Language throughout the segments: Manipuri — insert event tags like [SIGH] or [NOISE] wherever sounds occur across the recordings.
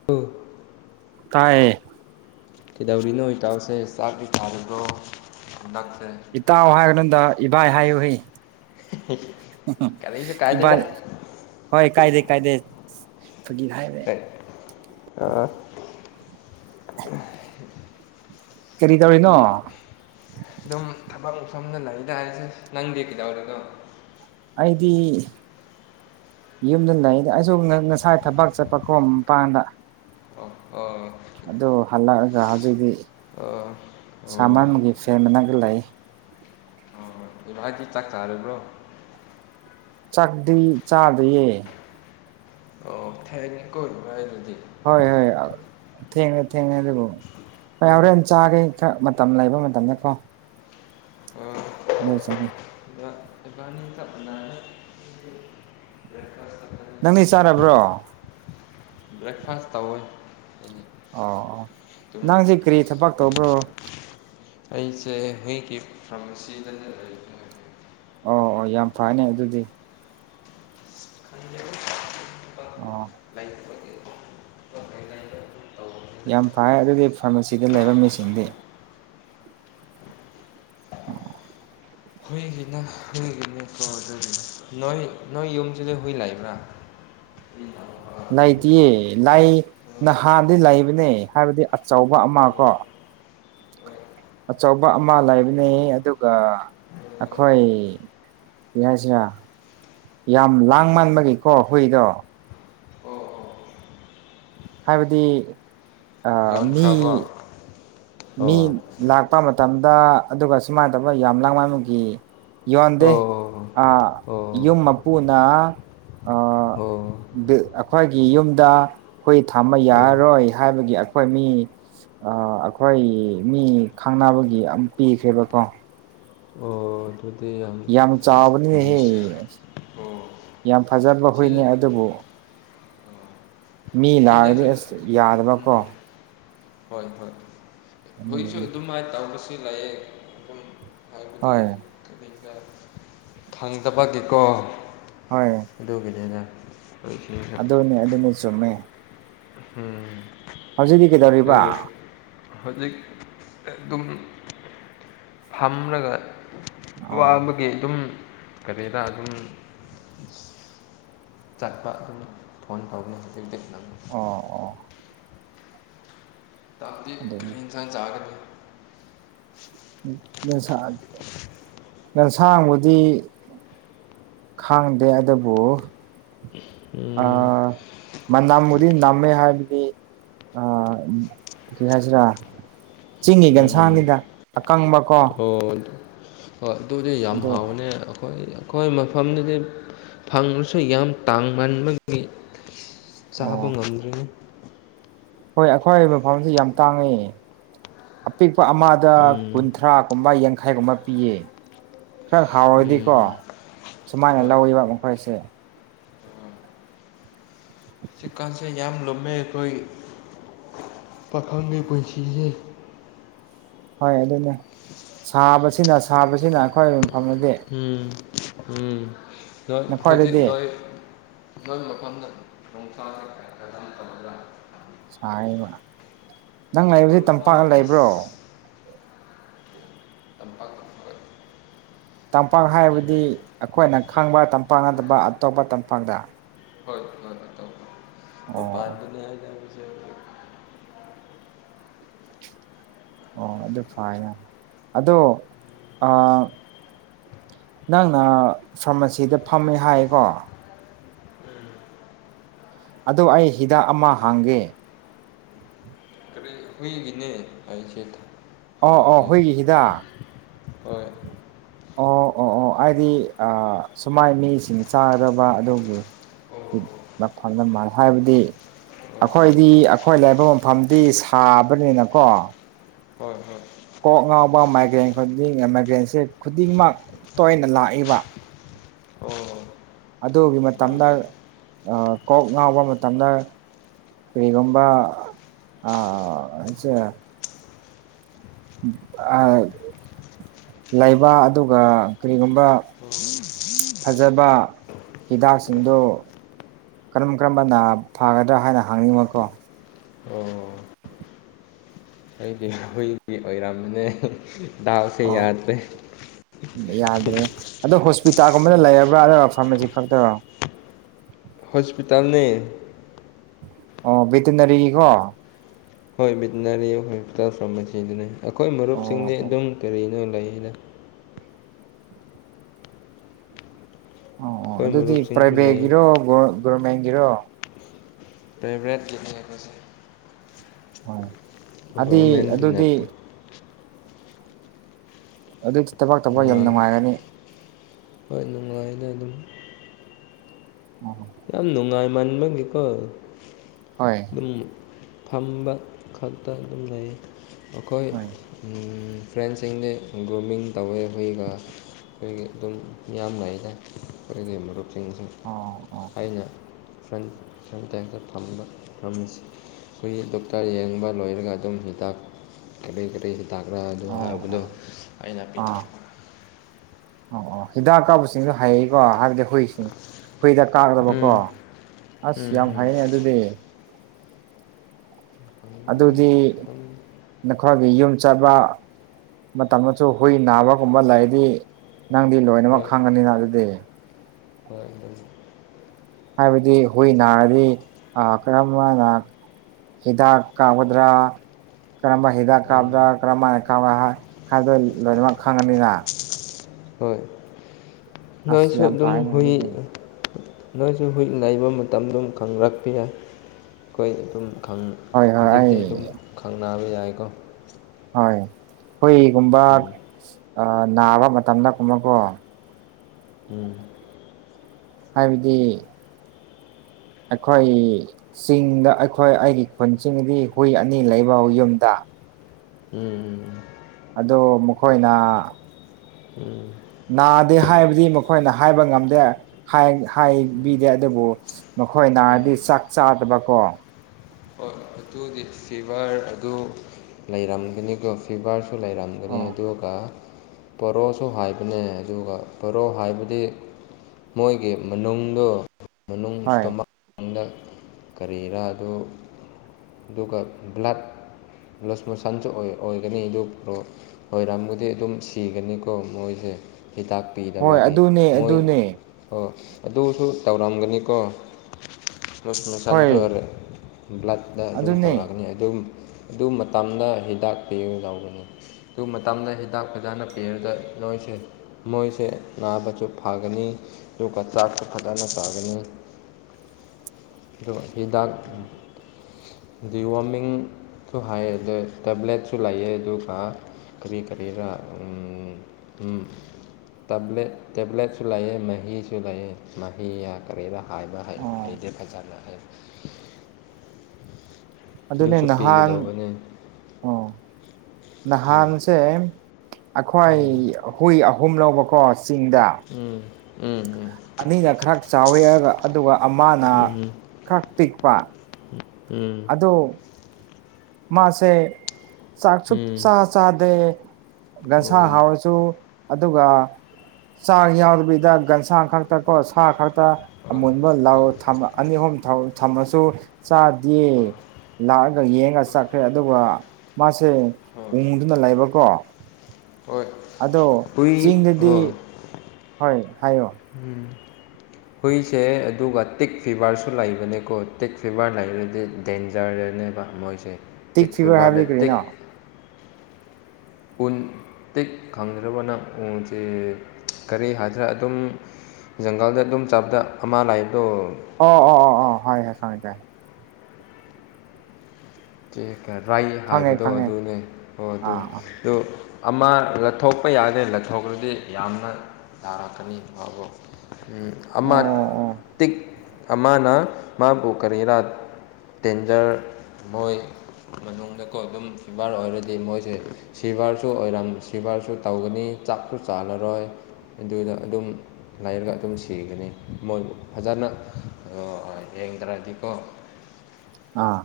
[UNINTELLIGIBLE] ꯇꯥꯏꯌꯦ ꯀꯩꯗꯧꯔꯤꯅꯣ ꯏꯇꯥꯎꯁꯦ ꯆꯥꯛꯇꯤ ꯊꯥꯔꯤꯕꯣ ꯅꯥꯛꯁꯦ ꯏꯇꯥꯎ ꯍꯥꯏꯔꯅꯨꯗ ꯏꯕꯥꯏ ꯍꯥꯏꯌꯣꯍꯦ ꯀꯔꯤꯁꯨ ꯏꯕꯥꯏ ꯀꯥꯏꯗꯦꯗ ꯍꯣꯏ ꯀꯥꯏꯗꯦ ꯀꯥꯏꯗꯦ ꯐꯒꯤ ꯍꯥꯏꯔꯦ ꯑꯥ ꯀꯔꯤ ꯇꯧꯔꯤꯅꯣ ꯑꯗꯨꯝ ꯑꯗꯨꯝ ꯊꯕꯛ ꯃꯐꯝꯗ ꯂꯩꯗ ꯑꯩꯁꯦ ꯅꯪꯗꯤ ꯀꯩꯗꯧꯔꯤꯅꯣ ꯑꯩꯗꯤ ꯌꯨꯝꯗ ꯂꯩꯗ ꯑꯩꯁꯨ ꯉꯁꯥꯏ ꯊꯕꯛ ꯆꯠꯄꯀꯣ ꯃꯄꯥꯟꯗ ꯑꯣ ꯑꯣ ꯑꯗꯨ ꯍꯜꯂꯛꯑꯒ ꯍꯧꯖꯤꯗꯤ ꯑꯣ ꯑꯣ ꯁꯥꯃꯟꯕꯒꯤ ꯐꯦꯟ ꯃꯅꯛꯗ ꯂꯩ ꯏꯕꯥꯏꯗꯤ ꯆꯥꯛ ꯆꯥꯔꯕ꯭ꯔꯣ ꯆꯥꯛꯗꯤ ꯆꯥꯗ꯭ꯔꯤꯌꯦ [UNINTELLIGIBLE] ꯍꯣꯏ ꯍꯣꯏ ꯑꯥ ꯊꯦꯡꯔꯦ ꯊꯦꯡꯉꯦ ꯑꯗꯨꯕꯨ ꯑꯩ ꯎꯝ ꯍꯣꯔꯦꯟ ꯆꯥꯒꯦ ꯇ ꯃꯇꯝ ꯂꯩꯕ ꯃꯇꯝꯗ ꯀꯣ ꯅꯣꯏ ꯆꯥꯔꯣ ꯏꯕꯥꯏꯅꯤ ꯆꯞ ꯃꯟꯅꯔꯦ [INAUDIBLE] ꯅꯪꯗꯤ ꯆꯥꯔꯕ꯭ꯔꯣ ꯕ꯭ꯔꯦꯛꯐꯥꯁ ꯇꯧꯋꯦ ꯑꯩꯗꯤ ꯑꯣ ꯑꯗꯨꯝ ꯅꯪꯁꯦ ꯀꯔꯤ ꯊꯕꯛ ꯇꯧꯕ꯭ꯔꯣ ꯑꯩꯁꯦ ꯑꯩꯒꯤ ꯐꯥꯔꯃꯥꯁꯤꯗꯨꯗ ꯂꯩ ꯑꯣ ꯑꯣ ꯌꯥꯝ ꯐꯅꯦ ꯑꯗꯨꯗꯤ ꯈꯪꯗꯦꯗ ꯊꯕꯛ ꯑꯣ [UNINTELLIGIBLE] ꯂꯩꯇꯕ ꯇꯧꯕꯅꯤꯗ ꯌꯥꯝ ꯐꯔꯦ ꯑꯗꯨꯗꯤ ꯐꯥꯔꯃꯥꯁꯤꯗ ꯂꯩꯕ ꯃꯤꯁꯤꯡꯗꯤ [INAUDIBLE] ꯍꯨꯏꯒꯤꯅ ꯍꯨꯏꯒꯤ ꯅꯠꯇ꯭ꯔꯣ ꯑꯗꯨꯗꯤ ꯅꯣꯏ ꯅꯣꯏ ꯌꯨꯝꯁꯤꯗ ꯍꯨꯏ ꯂꯩꯕ꯭ꯔꯥ ꯂꯩꯇꯤꯌꯦ ꯂꯩ ꯅꯍꯥꯟꯗꯤ ꯂꯩꯕꯅꯦ ꯍꯥꯏꯕꯗꯤ ꯑꯆꯧꯕ ꯑꯃ ꯀꯣ ꯑꯆꯧꯕ ꯑꯃ ꯂꯩꯕꯅꯦ ꯑꯗꯨꯒ ꯑꯩꯈꯣꯏ ꯏꯁꯤꯔ ꯌꯥꯝ ꯂꯥꯡ ꯃꯥꯟꯕꯒꯤꯀꯣ ꯍꯨꯏꯗꯣ ꯍꯥꯏꯕꯗꯤ ꯑ ꯃꯤ ꯌꯣꯟꯈ꯭ꯔꯕꯣ ꯃꯤ ꯑꯣ ꯂꯥꯛꯄ ꯃꯇꯝꯗ ꯑꯗꯨꯒ ꯁꯨꯃꯥꯏꯅ ꯇꯧꯕ ꯌꯥꯝ ꯂꯥꯡ ꯃꯥꯏꯃꯨꯛꯒꯤ ꯌꯣꯟꯗꯦ ꯑꯣ ꯑ ꯑꯣ ꯌꯨꯝ ꯃꯄꯨꯅ ꯑ ꯑꯣ ꯑꯩꯈꯣꯏꯒꯤ ꯌꯨꯝꯗ ꯍꯨꯏ ꯊꯝꯕ ꯑꯣ ꯌꯥꯔꯔꯣꯏ ꯍꯥꯏꯕꯒꯤ ꯑꯩꯈꯣꯏ ꯃꯤ ꯑꯩꯈꯣꯏ ꯃꯤ ꯈꯪꯅꯕꯒꯤ ꯑꯃ ꯄꯤꯈ꯭ꯔꯦꯕꯀꯣ ꯄꯗꯤ ꯌꯥꯝ ꯆꯥꯎꯕꯅꯤꯅꯦꯍꯦ ꯑꯣ ꯌꯥꯝ ꯐꯖꯕ ꯍꯨꯏꯅꯦ ꯁꯤ ꯑꯗꯨꯕꯨ ꯃꯤ ꯂꯥꯛꯑꯗꯤ ꯁꯤꯗꯁꯨ ꯑꯁ ꯌꯥꯗꯕ ꯎꯝ ꯀꯣ ꯎꯝ ꯍꯣꯏ ꯍꯣꯏ ꯍꯧꯖꯤꯛꯁꯨ ꯑꯗꯨꯒꯤꯅꯦ ꯑꯗꯨꯃꯥꯏꯅ ꯇꯧꯕꯁꯨ ꯂꯩꯌꯦ ꯍꯣꯏ ꯊꯦ ꯐꯪꯗꯕꯒꯤꯀꯣ ꯍꯣꯏ ꯑꯗꯨꯒꯤꯅꯤꯅ ꯑꯩꯣꯏꯗꯒꯤ ꯑꯗꯨꯅꯦ ꯑꯗꯨꯅꯤ ꯆꯨꯝꯃꯦ ꯎꯝ ꯍꯧꯖꯤꯛꯤ ꯀꯩꯗꯧꯔꯤꯕ ꯑꯗꯨꯒ ꯍꯧꯖꯤꯛ ꯑꯗꯨꯝ ꯐꯝꯂꯒ ꯑꯣ ꯋꯥꯕꯒꯤ ꯑꯗꯨꯝ ꯀꯔꯤꯗ ꯑꯗꯨꯝ ꯆꯠꯄ ꯑꯗꯨꯝ ꯐꯣꯟ ꯐꯥꯎꯅ ꯍꯥꯏ ꯗꯦꯛꯅꯕ ꯑꯣ ꯑꯣ ꯇꯥꯛꯄꯤ ꯑꯗꯨ ꯁ ꯆꯥꯒꯗ ꯁ ꯌꯦꯟꯁꯥꯡꯕꯨꯗꯤ ꯈꯥꯡꯗꯦ ꯑꯗꯨꯕꯨ ꯑ ꯎꯝ ꯃ ꯅꯝꯔꯤ ꯅꯝꯃꯦ ꯍꯥꯏꯗꯤ ꯑ ꯀꯩ ꯍꯥꯏꯁꯤꯔꯥ ꯆꯤꯡꯒꯤ ꯎꯝ ꯒꯟꯁꯥꯡꯅꯤꯗ ꯑꯀꯪꯕ ꯀꯣ ꯑꯣ ꯍ ꯑꯗꯨꯗꯤ ꯌꯥꯝ ꯑꯗꯨ ꯍꯥꯎꯅꯦ ꯑꯩꯈꯣꯏ ꯑꯩꯈꯣꯏ ꯃꯐꯝꯗꯨꯗꯤ ꯐꯪꯁꯨ ꯌꯥꯝ ꯇꯥꯡꯃꯟꯕꯒꯤ ꯆꯥꯕ ꯑꯣ ꯉꯝꯗ꯭ꯔꯦ ꯍꯣꯏ ꯑꯩꯈꯣꯏ ꯃꯐꯝꯁꯤ ꯌꯥꯝ ꯇꯥꯡꯉꯤ ꯑꯄꯤꯛꯄ ꯑꯃ ꯗ ꯎꯝ ꯀꯨꯟꯊ꯭ꯔꯥꯒꯨꯝꯕ ꯌꯥꯡꯈꯩꯒꯨꯝꯕ ꯄꯤꯌꯦ ꯈꯔ ꯍꯥꯎꯔꯗꯤꯀꯣ ꯎꯝ ꯁꯨꯃꯥꯏꯅ ꯍꯣꯏ ꯂꯧꯋꯕ ꯃꯈꯔꯁꯦ ꯆꯛꯀꯥꯟꯁꯦ ꯌꯥꯝ ꯂꯨꯝꯃꯦ ꯑꯩꯈꯣꯏ ꯄꯥꯈꯪꯒꯤ ꯄꯨꯟꯁꯤꯁꯦ ꯍꯣꯏ ꯑꯗꯨꯅꯦ ꯁꯥꯕꯁꯤꯅ ꯁꯥꯕꯁꯤꯅ ꯑꯩꯈꯣꯏ ꯃꯐꯝꯗꯗꯤ ꯎꯝ ꯎꯝ ꯅꯣꯏ ꯍꯧꯖꯤꯛ ꯅꯈꯣꯏꯗꯗꯤ ꯅꯣꯏ [UNINTELLIGIBLE] [INAUDIBLE] ꯁꯥꯏꯌꯦꯕ ꯅꯪ ꯑꯩꯈꯣꯏ ꯂꯩꯕꯁꯤ ꯇꯝꯄꯥꯛ ꯃꯐꯝꯁꯨ ꯂꯩꯕ꯭ꯔꯣ ꯑꯁ ꯇꯝꯄꯥꯛ ꯍꯣꯏ ꯇꯝꯄꯥꯛ ꯍꯥꯏꯕꯗꯤ ꯑꯩꯈꯣꯏꯅ ꯈꯪꯕ ꯇꯝꯄꯥꯛ ꯅꯠꯇꯕ ꯑꯇꯣꯞꯄ ꯇꯝꯄꯥꯛꯇ ꯍꯣꯏ ꯍꯣꯏ ꯍꯣꯏ ꯑꯣ ꯄꯥꯗꯅ ꯍꯥꯏ ꯌꯥꯝꯃꯤꯖ ꯑꯣ ꯑꯗꯨ ꯐꯔ ꯌꯥꯔ ꯑꯗꯣ ꯑ ꯅꯪꯅ ꯐꯥꯔꯃꯥꯁꯤꯗ ꯐꯝꯃꯦ ꯍꯥꯏꯌꯦꯀꯣ ꯑꯗꯣ ꯑꯩ ꯍꯤꯗꯥꯛ ꯑꯃ ꯍꯥꯡꯒꯦ ꯀ ꯍꯨꯏꯒꯤꯅꯦ ꯑꯩꯁꯦ ꯑ ꯑꯣ ꯊꯝꯕꯁꯦ ꯍꯨꯏꯒꯤ ꯍꯤꯗꯥꯛ ꯍꯣꯏ ꯑꯣ ꯑꯣ ꯑꯣ ꯑꯥꯏꯗꯤ ꯑ ꯁꯨꯃꯥꯏ ꯃꯤꯁꯤꯡ ꯆꯥꯒꯗꯕ ꯑꯗꯨꯒꯤ ꯑꯣ ꯑꯣ ꯃꯐꯝꯗ ꯃ ꯍꯥꯏꯕꯗꯤ ꯑꯩꯈꯣꯏꯗꯤ ꯑꯩꯈꯣꯏ ꯂꯩꯕ ꯃꯐꯝꯗꯤ ꯁꯥꯕꯅꯤꯅꯀꯣ ꯍꯣꯏ ꯍꯣꯏ ꯀꯣꯛ ꯉꯥꯎꯕ ꯃꯥꯏꯒ꯭ꯔꯦꯟ ꯈꯨꯗꯤꯡꯃꯥꯏꯒ꯭ꯔꯦꯟꯁꯦ ꯈꯨꯗꯤꯡꯃꯛ ꯇꯣꯏꯅ ꯂꯥꯛꯏꯕ ꯑꯣ ꯑꯗꯨꯒꯤ ꯃꯇꯝꯗ ꯑꯗꯨꯒꯤ ꯀꯣꯛ ꯉꯥꯎꯕ ꯃꯇꯝꯗ ꯀꯔꯤꯒꯨꯝꯕ ꯑ ꯂꯩꯕ ꯑꯗꯨꯒ ꯀꯔꯤꯒꯨꯝꯕ ꯑꯣ ꯐꯖꯕ ꯍꯤꯗꯥꯛꯁꯤꯡꯗꯨ ꯀꯔꯝ ꯀꯔꯝꯕ ꯅꯥ ꯐꯥꯒꯗ꯭ꯔꯥ ꯍꯥꯏꯅ ꯍꯪꯅꯤꯡꯕꯀꯣ ꯑꯣ ꯑꯩꯗꯤ ꯍꯨꯏꯒꯤ ꯑꯣꯏꯔꯝꯅꯦ ꯗꯥꯎꯁꯦ ꯑꯣ ꯌꯥꯗ꯭ꯔꯦ ꯌꯥꯗ꯭ꯔꯦ ꯑꯗꯣ ꯍꯣꯁꯄꯤꯇꯥꯜꯒꯨꯝꯕꯅ ꯂꯩꯔꯕ꯭ꯔꯥ ꯅꯗ꯭ꯔ ꯐꯥꯔꯃꯥꯁꯤ ꯈꯛꯇꯔꯣ ꯍꯣꯁꯄꯤꯇꯥꯜꯅꯦ ꯑꯣ ꯕꯦꯇꯅꯔꯤꯒꯤ ꯀꯣ ꯍꯣꯏ ꯚꯦꯇꯤꯅꯔꯤ ꯍꯣꯁꯄꯤꯇꯥꯜ ꯐꯥꯔꯃꯥꯁꯤꯗꯨꯅꯤ ꯑꯩꯈꯣꯏ ꯑꯣ ꯃꯔꯨꯞꯁꯤꯡꯗꯤ ꯑꯣ ꯑꯗꯨꯝ ꯀꯔꯤꯅꯣ ꯂꯩꯗ ꯑꯣ ꯑꯣ ꯑꯩꯈꯣꯏ ꯑꯗꯨꯗꯤ ꯃꯔꯨꯞꯁꯤꯡꯁꯨ ꯂꯩ ꯄ꯭ꯔꯥꯏꯚꯦꯠꯀꯤꯔꯣ ꯒꯣꯔꯔꯃꯦꯟꯒꯤꯔꯣ ꯄ꯭ꯔꯥꯏꯕꯦꯠꯀꯤꯅꯤꯁꯤ ꯍꯣꯏ ꯑꯗꯤ ꯒꯣꯕꯔꯃꯦꯟꯒꯤ ꯑꯗꯨꯗꯤ ꯅꯠꯇꯦ ꯑꯗꯨꯗꯤ ꯊꯕꯛ ꯇꯧꯕ ꯌꯥꯝ ꯅꯨꯡꯉꯥꯏ ꯅꯨꯡꯉꯥꯏꯔꯅꯤ ꯍꯣꯏ ꯅꯨꯡꯉꯥꯏꯅ ꯑꯗꯨꯝ ꯎꯝ ꯌꯥꯝ ꯅꯨꯡꯉꯥꯏꯃꯟꯕꯒꯤꯀꯣ ꯍꯣꯏ ꯑꯗꯨꯝ ꯐꯝꯕ ꯈꯛꯇ ꯑꯗꯨꯝ ꯂꯩ ꯑꯩꯈꯣꯏ ꯍꯣꯏ ꯐ꯭ꯔꯦꯟꯁꯤꯡꯗꯤ ꯒ꯭ꯔꯨꯃꯤꯡ ꯇꯧꯋꯦ ꯑꯩꯈꯣꯏꯒ ꯑꯩꯈꯣꯏꯒꯤ ꯑꯗꯨꯝ ꯃꯤꯌꯥꯝ ꯂꯩꯇꯥ ꯑꯩꯈꯣꯏꯒꯤ ꯃꯔꯨꯞꯁꯤꯡꯁꯤꯡ ꯑꯣ ꯑꯣ ꯑꯩꯅ ꯐ꯭ꯔꯟ ꯐꯔꯟꯗꯦꯛꯁ ꯇ ꯐꯝꯕ ꯐ꯭ꯔꯃꯁꯤ ꯑꯩꯈꯣꯏꯒꯤ ꯗꯣꯛꯇꯔ ꯌꯦꯡꯕ ꯂꯣꯏꯔꯒ ꯑꯗꯨꯝ ꯍꯤꯗꯥꯛ ꯀꯔꯤ ꯀꯔꯤ ꯇꯥꯛꯈ꯭ꯔꯥ ꯑꯗꯨꯗ ꯑꯣ ꯍꯥꯏꯕꯗꯣ ꯑꯣ ꯑꯩꯅ ꯑꯥ ꯄꯤꯊꯣꯛ ꯑꯣ ꯑꯣ ꯍꯤꯗꯥꯛꯀꯞꯁꯤꯡꯁꯨ ꯍꯩꯀꯣ ꯍꯥꯏꯕꯗꯤ ꯍꯨꯏꯁꯤꯅꯦ ꯍꯨꯏꯗ ꯀꯥꯗꯕꯀꯣ ꯎꯝ ꯑꯁ ꯎꯝ ꯌꯥꯝ ꯎꯝ ꯐꯩꯅꯦ ꯑꯗꯨꯗꯤ ꯑꯗꯨꯗꯤ [UNINTELLIGIBLE] ꯅꯈꯣꯏꯒꯤ ꯌꯨꯝ ꯆꯥꯕ ꯃꯇꯝꯗꯁꯨ ꯍꯨꯏ ꯅꯥꯕꯒꯨꯝꯕ ꯂꯩꯗꯤ ꯅꯪꯗꯤ ꯂꯣꯏꯅꯃꯛ ꯍꯣꯏ ꯈꯪꯉꯅꯤꯅ ꯑꯗꯨꯗꯤ ꯍꯣꯏ ꯍꯥꯏꯕꯗꯤ ꯍꯨꯏ ꯅꯥꯔꯗꯤ ꯀꯔꯝꯕꯅ ꯍꯤꯗꯥꯛ ꯀꯥꯒꯗ꯭ꯔꯥ ꯀꯔꯝꯕ ꯍꯤꯗꯥꯛ ꯎꯝ ꯀꯥꯞꯗꯥ ꯀꯔꯝꯕꯅ ꯀꯥꯞꯕ ꯍꯥꯏꯕꯗꯣ ꯂꯣꯏꯅꯃꯛ ꯈꯪꯉꯅꯤꯅ ꯍꯣꯏ ꯑꯁ ꯅꯣꯏꯁꯨ ꯌꯥꯝ ꯑꯗꯨꯝ ꯐꯩꯅꯦ ꯍꯨꯏ ꯑꯗꯨꯗꯤ ꯅꯣꯏꯁꯨ ꯍꯨꯏ ꯂꯩꯕ ꯃꯇꯝꯗꯝ ꯈꯪꯂꯛꯄ ꯌꯥꯏ ꯑꯩꯈꯣꯏ ꯑꯗꯨꯝ ꯍꯣꯏ ꯍꯣꯏ ꯍꯧꯖꯤꯛꯇꯤ ꯑꯩ ꯑꯗꯨꯝ ꯈꯪꯅꯕ ꯌꯥꯏꯀꯣ ꯍꯣꯏ ꯑꯩꯈꯣꯏꯒꯨꯝꯕ ꯎꯝ ꯅꯥꯕ ꯃꯇꯝꯗ ꯀꯨꯝꯕꯀꯣ ꯎꯝ ꯍꯥꯏꯕꯗꯤ ꯑꯩꯈꯣꯏ ꯆꯤꯡꯗ ꯑꯩꯈꯣꯏ ꯑꯩꯒꯤ ꯈꯨꯟꯁꯤꯡꯗꯤ ꯍꯨꯏ ꯑꯅꯤ ꯂꯩꯕ ꯌꯨꯝꯗ ꯎꯝ ꯑꯗꯨ ꯃꯈꯣꯏꯅ ꯎꯝ ꯎꯝ ꯅꯥꯗꯦ ꯍꯥꯏꯕꯗꯤ ꯃꯈꯣꯏꯅ ꯍꯥꯏꯕ ꯉꯝꯗꯦ ꯍꯥꯏꯕꯤꯗꯦ ꯑꯗꯨꯕꯨ ꯃꯈꯣꯏ ꯅꯔꯗꯤ ꯆꯥꯛ ꯆꯥꯗꯕꯀꯣ ꯍꯣꯏ ꯑꯗꯨꯗꯤ ꯐꯤꯚꯔ ꯑꯗꯨ ꯂꯩꯔꯝꯒꯅꯤꯀꯣ ꯐꯤꯚꯔꯁꯨ ꯂꯩꯔꯝꯒꯅꯤ ꯑꯣ ꯑꯗꯨꯒ ꯄꯣꯔꯣꯁꯨ ꯍꯥꯏꯕꯅꯦ ꯑꯗꯨꯒ ꯄꯣꯔꯣ ꯍꯥꯏꯕꯗꯤ ꯃꯣꯏꯒꯤ ꯃꯅꯨꯡꯗꯣ ꯃꯅꯨꯡ ꯍꯣꯏ [UNINTELLIGIBLE] ꯀꯔꯤꯔꯥ ꯑꯗꯨ ꯑꯗꯨꯒ ꯕ꯭ꯂꯠ ꯕ꯭ꯂꯣꯁ ꯃꯣꯁꯟꯁꯨ ꯑꯣꯏꯒꯅꯤ ꯑꯗꯨ ꯄ꯭ꯔꯣ ꯈꯣꯏꯔꯥꯝꯕꯨꯗꯤ ꯑꯗꯨꯝ ꯁꯤꯒꯅꯤꯀꯣ ꯃꯣꯏꯁꯦ ꯍꯤꯗꯥꯛ ꯍꯣꯏ ꯄꯤꯗꯕꯒꯤ ꯑꯗꯨꯅꯦ ꯃꯣꯏ ꯑꯗꯨꯅꯦ ꯑꯣ ꯑꯗꯨꯁꯨ ꯇꯧꯔꯝꯒꯅꯤꯀꯣ ꯕ꯭ꯂꯠ ꯕꯣꯁꯟꯁꯨ ꯍꯣꯏ ꯕ꯭ꯂꯠꯗ ꯑꯗꯨꯝ ꯑꯗꯨꯅꯦ ꯇꯧꯔꯒ ꯑꯗꯨꯝ ꯑꯗꯨ ꯃꯇꯝꯗ ꯍꯤꯗꯥꯛ ꯄꯤꯕ ꯌꯥꯎꯕꯅꯤ ꯑꯗꯨ ꯃꯇꯝꯗ ꯍꯤꯗꯥꯛ ꯐꯖꯅ ꯄꯤꯔꯒ ꯅꯣꯏꯁꯦ ꯃꯣꯏꯁꯦ ꯅꯥꯕꯁꯨ ꯐꯒꯅꯤ ꯑꯗꯨꯒ ꯆꯥꯛꯁꯨ ꯐꯖꯅ ꯆꯥꯒꯅꯤ ꯑꯗꯨꯒ ꯍꯤꯗꯥꯛ ꯗꯤ ꯋꯥꯔꯃꯤꯡ ꯁꯨ ꯍꯥꯏ ꯑꯗ ꯇꯦꯕ꯭ꯂꯦꯠꯁꯨ ꯂꯩꯌꯦ ꯑꯗꯨꯒ ꯀꯔꯤ ꯀꯔꯤꯔꯥ ꯎꯝ ꯇꯥꯕ꯭ꯂꯦꯠ ꯇꯦꯕ꯭ꯂꯦꯠꯁꯨ ꯂꯩꯌꯦ ꯃꯍꯤꯁꯨ ꯂꯩꯌꯦ ꯃꯍꯤꯔ ꯀꯔꯤꯔ ꯍꯥꯏꯕ ꯍꯩ ꯑꯣ ꯑꯩꯗꯤ ꯐꯖꯅ ꯍꯥꯏ ꯑꯗꯨꯅꯦ ꯐꯤꯗꯨꯁꯨ ꯅꯍꯥꯟ ꯄꯤꯒꯗꯧꯕꯅꯦ ꯑꯣ ꯑꯗꯨ ꯅꯍꯥꯟꯁꯦ ꯑꯩꯈꯣꯏ ꯍꯨꯏ ꯑꯍꯨꯝ ꯂꯧꯕꯀꯣ ꯆꯤꯡꯗ ꯎꯝ ꯎꯝ ꯎꯝ ꯑꯅꯤꯅ ꯈꯔ ꯆꯥꯎꯌꯦꯑꯒ ꯑꯗꯨꯒ ꯑꯃꯅ ꯈꯔ ꯄꯤꯛꯄ ꯎꯝ ꯑꯗꯣ ꯃꯥꯁꯦ ꯆꯥꯛ ꯁꯨ ꯆꯥ ꯎꯝ ꯆꯥꯗꯦ ꯒꯟꯁꯥ ꯍꯥꯎꯔꯁꯨ ꯑꯗꯨꯒ ꯆꯥꯡ ꯌꯥꯎꯗꯕꯤꯗ ꯒꯟꯁꯥꯡ ꯈꯛꯇꯀꯣ ꯁꯥ ꯈꯛꯇ ꯑꯃꯨꯟꯕ ꯂꯥꯎꯑꯣ ꯊꯝꯃ ꯑꯅꯤ ꯑꯍꯨꯝ ꯊꯥꯎꯑꯣ ꯊꯝꯃꯁꯨ ꯆꯥꯗꯦ ꯂꯥꯛꯑꯒ ꯌꯦꯡꯉꯒ ꯆꯠꯈ꯭ꯔꯦ ꯑꯗꯨꯒ ꯃꯥꯁꯦ ꯑꯣ ꯎꯡꯗꯨꯅ ꯂꯩꯕꯀꯣ ꯍꯣꯏ ꯑꯗꯣ ꯍꯣꯏ ꯍꯣꯏ ꯍꯣꯏ ꯍꯣꯏ ꯍꯨꯏ ꯆꯤꯡꯗꯗꯤ ꯍꯣꯏ ꯍꯥꯏꯌꯣ ꯎꯝ ꯍꯨꯏꯁꯦ ꯑꯗꯨꯒ ꯇꯤꯛ ꯐꯤꯚꯔꯁꯨ ꯂꯩꯕꯅꯦꯀꯣ ꯇꯤꯛ ꯐꯤꯚꯔ ꯂꯩꯔꯗꯤ ꯗꯦꯟꯖꯔꯗꯅꯦꯕ ꯃꯣꯏꯁꯦ ꯇꯤꯛ ꯐꯤꯚꯔ ꯐꯤꯚꯔꯗ ꯍꯥꯏꯕꯗꯤ ꯇꯤꯛ ꯀꯔꯤꯅꯣ ꯄꯨꯟꯇꯤꯛ ꯈꯪꯗ꯭ꯔꯕꯅ ꯎꯁꯦ ꯀꯔꯤ ꯍꯥꯏꯗ꯭ꯔꯥ ꯑꯗꯨꯝ ꯖꯪꯒꯜꯗ ꯑꯗꯨꯝ ꯆꯕꯗ ꯑꯃ ꯂꯩꯕꯗꯣ ꯑꯣ ꯑꯣ ꯑꯣ ꯑꯣ ꯍꯥꯏ ꯇꯥꯏ ꯇꯥꯏ ꯆꯦ ꯔꯥꯏ ꯈꯪꯉꯦ ꯍꯥꯏꯕꯗꯣ ꯈꯪꯉꯦ ꯑꯗꯨꯅꯦ ꯑꯣ ꯑꯗꯨ ꯑꯥ ꯑꯥ ꯑꯗꯨ ꯑꯃ ꯂꯊꯣꯛꯄ ꯌꯥꯗ꯭ꯔꯦ ꯂꯥꯠꯊꯣꯛꯂꯗꯤ ꯌꯥꯝꯅ ꯇꯥꯔꯛꯀꯅꯤ ꯐꯕꯣ ꯑꯃ ꯑꯣ ꯑꯣ ꯇꯤꯛ ꯑꯃꯅ ꯃꯥꯕꯨ ꯀꯔꯤꯔꯥ ꯇꯦꯟꯖꯔ ꯃꯣꯏ ꯃꯅꯨꯡꯗꯀꯣ ꯑꯗꯨꯝ ꯐꯤꯚꯔ ꯑꯣꯏꯔꯗꯤ ꯃꯣꯏꯁꯦ ꯁꯤꯚꯔꯁꯨꯔꯝ ꯁꯤꯚꯔꯁꯨ ꯇꯧꯒꯅꯤ ꯆꯥꯛꯁꯨ ꯆꯥꯜꯂꯔꯣꯏ ꯑꯗꯨꯗ ꯑꯗꯨꯝ ꯂꯩꯔꯒ ꯑꯗꯨꯝ ꯁꯤꯒꯅꯤ ꯃꯣꯏꯕꯨ ꯐꯖꯅ ꯌꯦꯡꯗ꯭ꯔꯗꯤꯀꯣ ꯑꯥ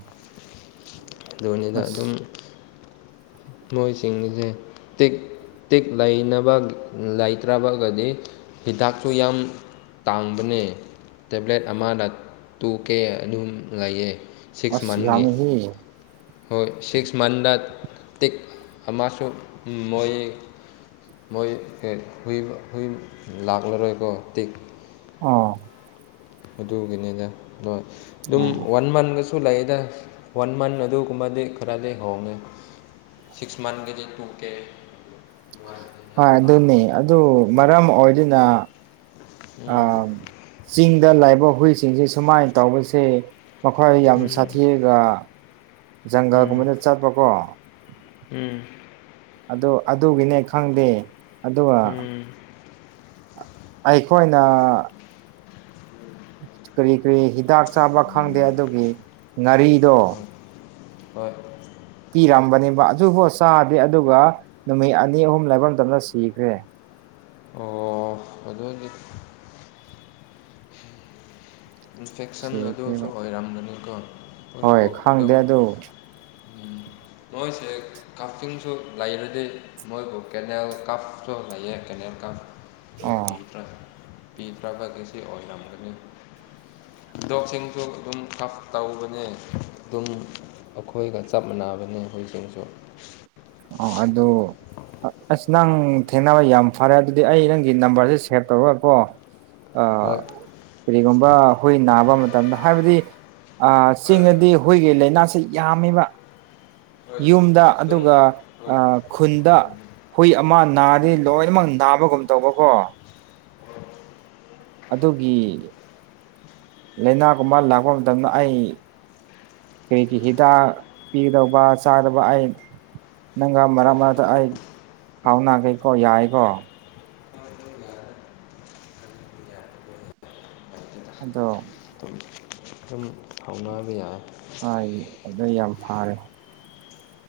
ꯑꯗꯨꯅꯤꯗ ꯑꯗꯨꯝ ꯑꯁ ꯃꯣꯏꯁꯤꯡꯁꯦ ꯇꯦꯛ ꯇꯦꯛꯦꯛ ꯂꯩꯅꯕ ꯂꯩꯇ꯭ꯔꯕꯒꯗꯤ ꯍꯤꯗꯥꯛꯁꯨ ꯌꯥꯝ ꯇꯥꯡꯕꯅꯦ ꯇꯦꯕ꯭ꯂꯦꯠ ꯑꯃꯗ ꯇꯨ ꯀꯦ ꯑꯗꯨꯝ ꯂꯩꯌꯦ ꯑ ꯁꯤꯛꯁ ꯁꯤꯒꯥꯥꯝ ꯃꯟꯒꯤ ꯍ ꯍꯣꯏ ꯁꯤꯛꯁ ꯃꯟꯗ ꯇꯤꯛ ꯑꯃꯁꯨ ꯃꯣꯏ ꯃꯣꯏ ꯍꯨꯏ ꯍꯨꯏ ꯂꯥꯛꯂꯔꯣꯏ ꯑꯩꯀꯣ ꯇꯤꯛ ꯑꯥ ꯑꯗꯨꯒꯤꯅꯤꯗ ꯍꯣꯏ ꯑꯗꯨꯝ ꯑꯣ ꯋꯥꯟ ꯃꯟꯒ ꯁꯨ ꯂꯩꯌꯦꯗ ꯐꯟ ꯃꯟ ꯑꯗꯨꯒꯨꯝꯕꯗꯤ ꯈꯔꯗꯤ ꯍꯣꯡꯉꯦ ꯁꯤꯛꯁ ꯃꯥꯟꯊ ꯀꯖꯤ ꯇꯨ ꯀꯦ ꯑꯗꯨꯃꯥꯏꯅ ꯍꯣꯏ ꯌꯥꯝ ꯑꯗꯨꯅꯤ ꯇꯥꯡꯉꯦ ꯑꯗꯨ ꯃꯔꯝ ꯑꯣꯏꯗꯨꯅ ꯑ ꯎꯝ ꯆꯤꯡꯗ ꯂꯥꯛꯏꯕ ꯍꯨꯏꯁꯤꯡꯁꯦ ꯁꯨꯃꯥꯏꯅ ꯇꯧꯕꯁꯦ ꯃꯈꯣꯏ ꯌꯥꯝ ꯎꯝ ꯁꯥꯊꯤꯔꯒ ꯎꯝ ꯖꯪꯒꯜꯒꯨꯝꯕꯅ ꯆꯠꯄꯀꯣ ꯎꯝ ꯑꯗꯨ ꯑꯗꯨꯒꯤꯅꯦ ꯈꯪꯗꯦ ꯑꯗꯨꯒ ꯎꯝ ꯑꯩꯈꯣꯏꯅ ꯀꯔꯤ ꯀꯔꯤ ꯍꯤꯗꯥꯛ ꯆꯥꯕ ꯈꯪꯗꯦ ꯑꯗꯨꯒꯤ ꯉꯥꯔꯤꯗꯣ ꯍꯣꯏ ꯄꯤꯔꯝꯕꯅꯦꯕ ꯑꯗꯨꯐꯥꯎ ꯆꯥꯗꯦ ꯑꯗꯨꯒ ꯅꯨꯃꯤꯠ ꯑꯅꯤ ꯑꯍꯨꯝ ꯂꯩꯕ ꯃꯇꯝꯅ ꯁꯤꯈ꯭ꯔꯦ ꯑꯣ ꯑꯗꯨꯗꯤ ꯏꯟꯐꯦꯛꯁꯟ ꯑꯗꯨꯁꯨ ꯁꯤꯈ꯭ꯔꯦꯕ ꯑꯣꯏꯔꯝꯒꯅꯤꯀꯣ ꯑꯩꯏꯕꯨ ꯍꯣꯏ ꯑꯗꯨꯝ ꯈꯪꯗꯦ ꯑꯗꯨ [INAUDIBLE] ꯃꯣꯏꯁꯦ ꯀꯥꯞꯇꯤꯡꯁꯨ ꯂꯩꯔꯗꯤ ꯃꯣꯏꯕꯨ ꯀꯦꯅꯦꯜ ꯀꯥꯐꯁꯨ ꯂꯩꯌꯦ ꯀꯦꯅꯦꯜ ꯀꯥꯞ ꯑꯣ ꯑꯗꯨ ꯄꯤꯗ꯭ꯔꯕꯒꯤ ꯁꯤ ꯑꯣꯏꯔꯝꯒꯅꯤ ꯗꯣꯛꯁꯤꯡꯁꯨ ꯑꯗꯨꯝ ꯈꯞ ꯇꯧꯕꯅꯦ ꯑꯗꯨꯝ ꯑꯩꯈꯣꯏꯒ ꯆꯞ ꯃꯥꯟꯅꯕꯅꯦ ꯑꯩꯈꯣꯏꯁꯤꯡꯁꯨ ꯑꯣ ꯑꯗꯨꯗꯣ ꯑꯁ ꯅꯪ ꯊꯦꯡꯅꯕ ꯌꯥꯝ ꯐꯔꯦ ꯑꯗꯨꯗꯤ ꯑꯩ ꯅꯪꯒꯤ ꯅꯝꯕꯔꯁꯦ ꯁꯦꯚ ꯇꯧꯔꯒꯀꯣ ꯑ ꯍꯣꯏ ꯀꯔꯤꯒꯨꯝꯕ ꯑꯩꯈꯣꯏ ꯅꯥꯕ ꯃꯇꯝꯗ ꯍꯥꯏꯕꯗꯤ ꯍꯣꯏ ꯆꯤꯡꯉꯗꯤ ꯍꯨꯣꯏꯒꯤ ꯂꯥꯏꯅꯥꯁꯤ ꯌꯥꯝꯃꯤꯕ ꯍꯣꯏ ꯌꯨꯝꯗ ꯑꯗꯨꯝ ꯑꯗꯨꯒ ꯍꯣꯏ ꯑ ꯈꯨꯟꯗ ꯍꯨꯏ ꯑꯃ ꯅꯥꯔꯤ ꯂꯣꯏꯅꯃꯛ ꯅꯥꯕꯒꯨꯝ ꯇꯧꯕꯀꯣ ꯑꯗꯨꯒꯤ ꯂꯅꯥꯀꯨꯝꯕ ꯂꯥꯛꯄ ꯃꯇꯝꯗ ꯑꯩ ꯀꯔꯤ ꯍꯤꯗꯥꯛ ꯄꯤꯒꯗꯧꯕ ꯆꯥꯗꯕ ꯑꯩ ꯅꯪꯒ ꯃꯔꯛ ꯃꯔꯛꯇ ꯑꯩ ꯐꯥꯎꯅꯒꯦꯀꯣ ꯌꯥꯏꯀꯣ ꯑ ꯌꯥꯏ ꯑꯗꯣ ꯑꯗꯨꯝ ꯍꯥꯎꯅꯥꯕ ꯌꯥꯏ ꯍꯥꯏ ꯑꯗꯨꯗ ꯌꯥꯝ ꯐꯥꯔꯦ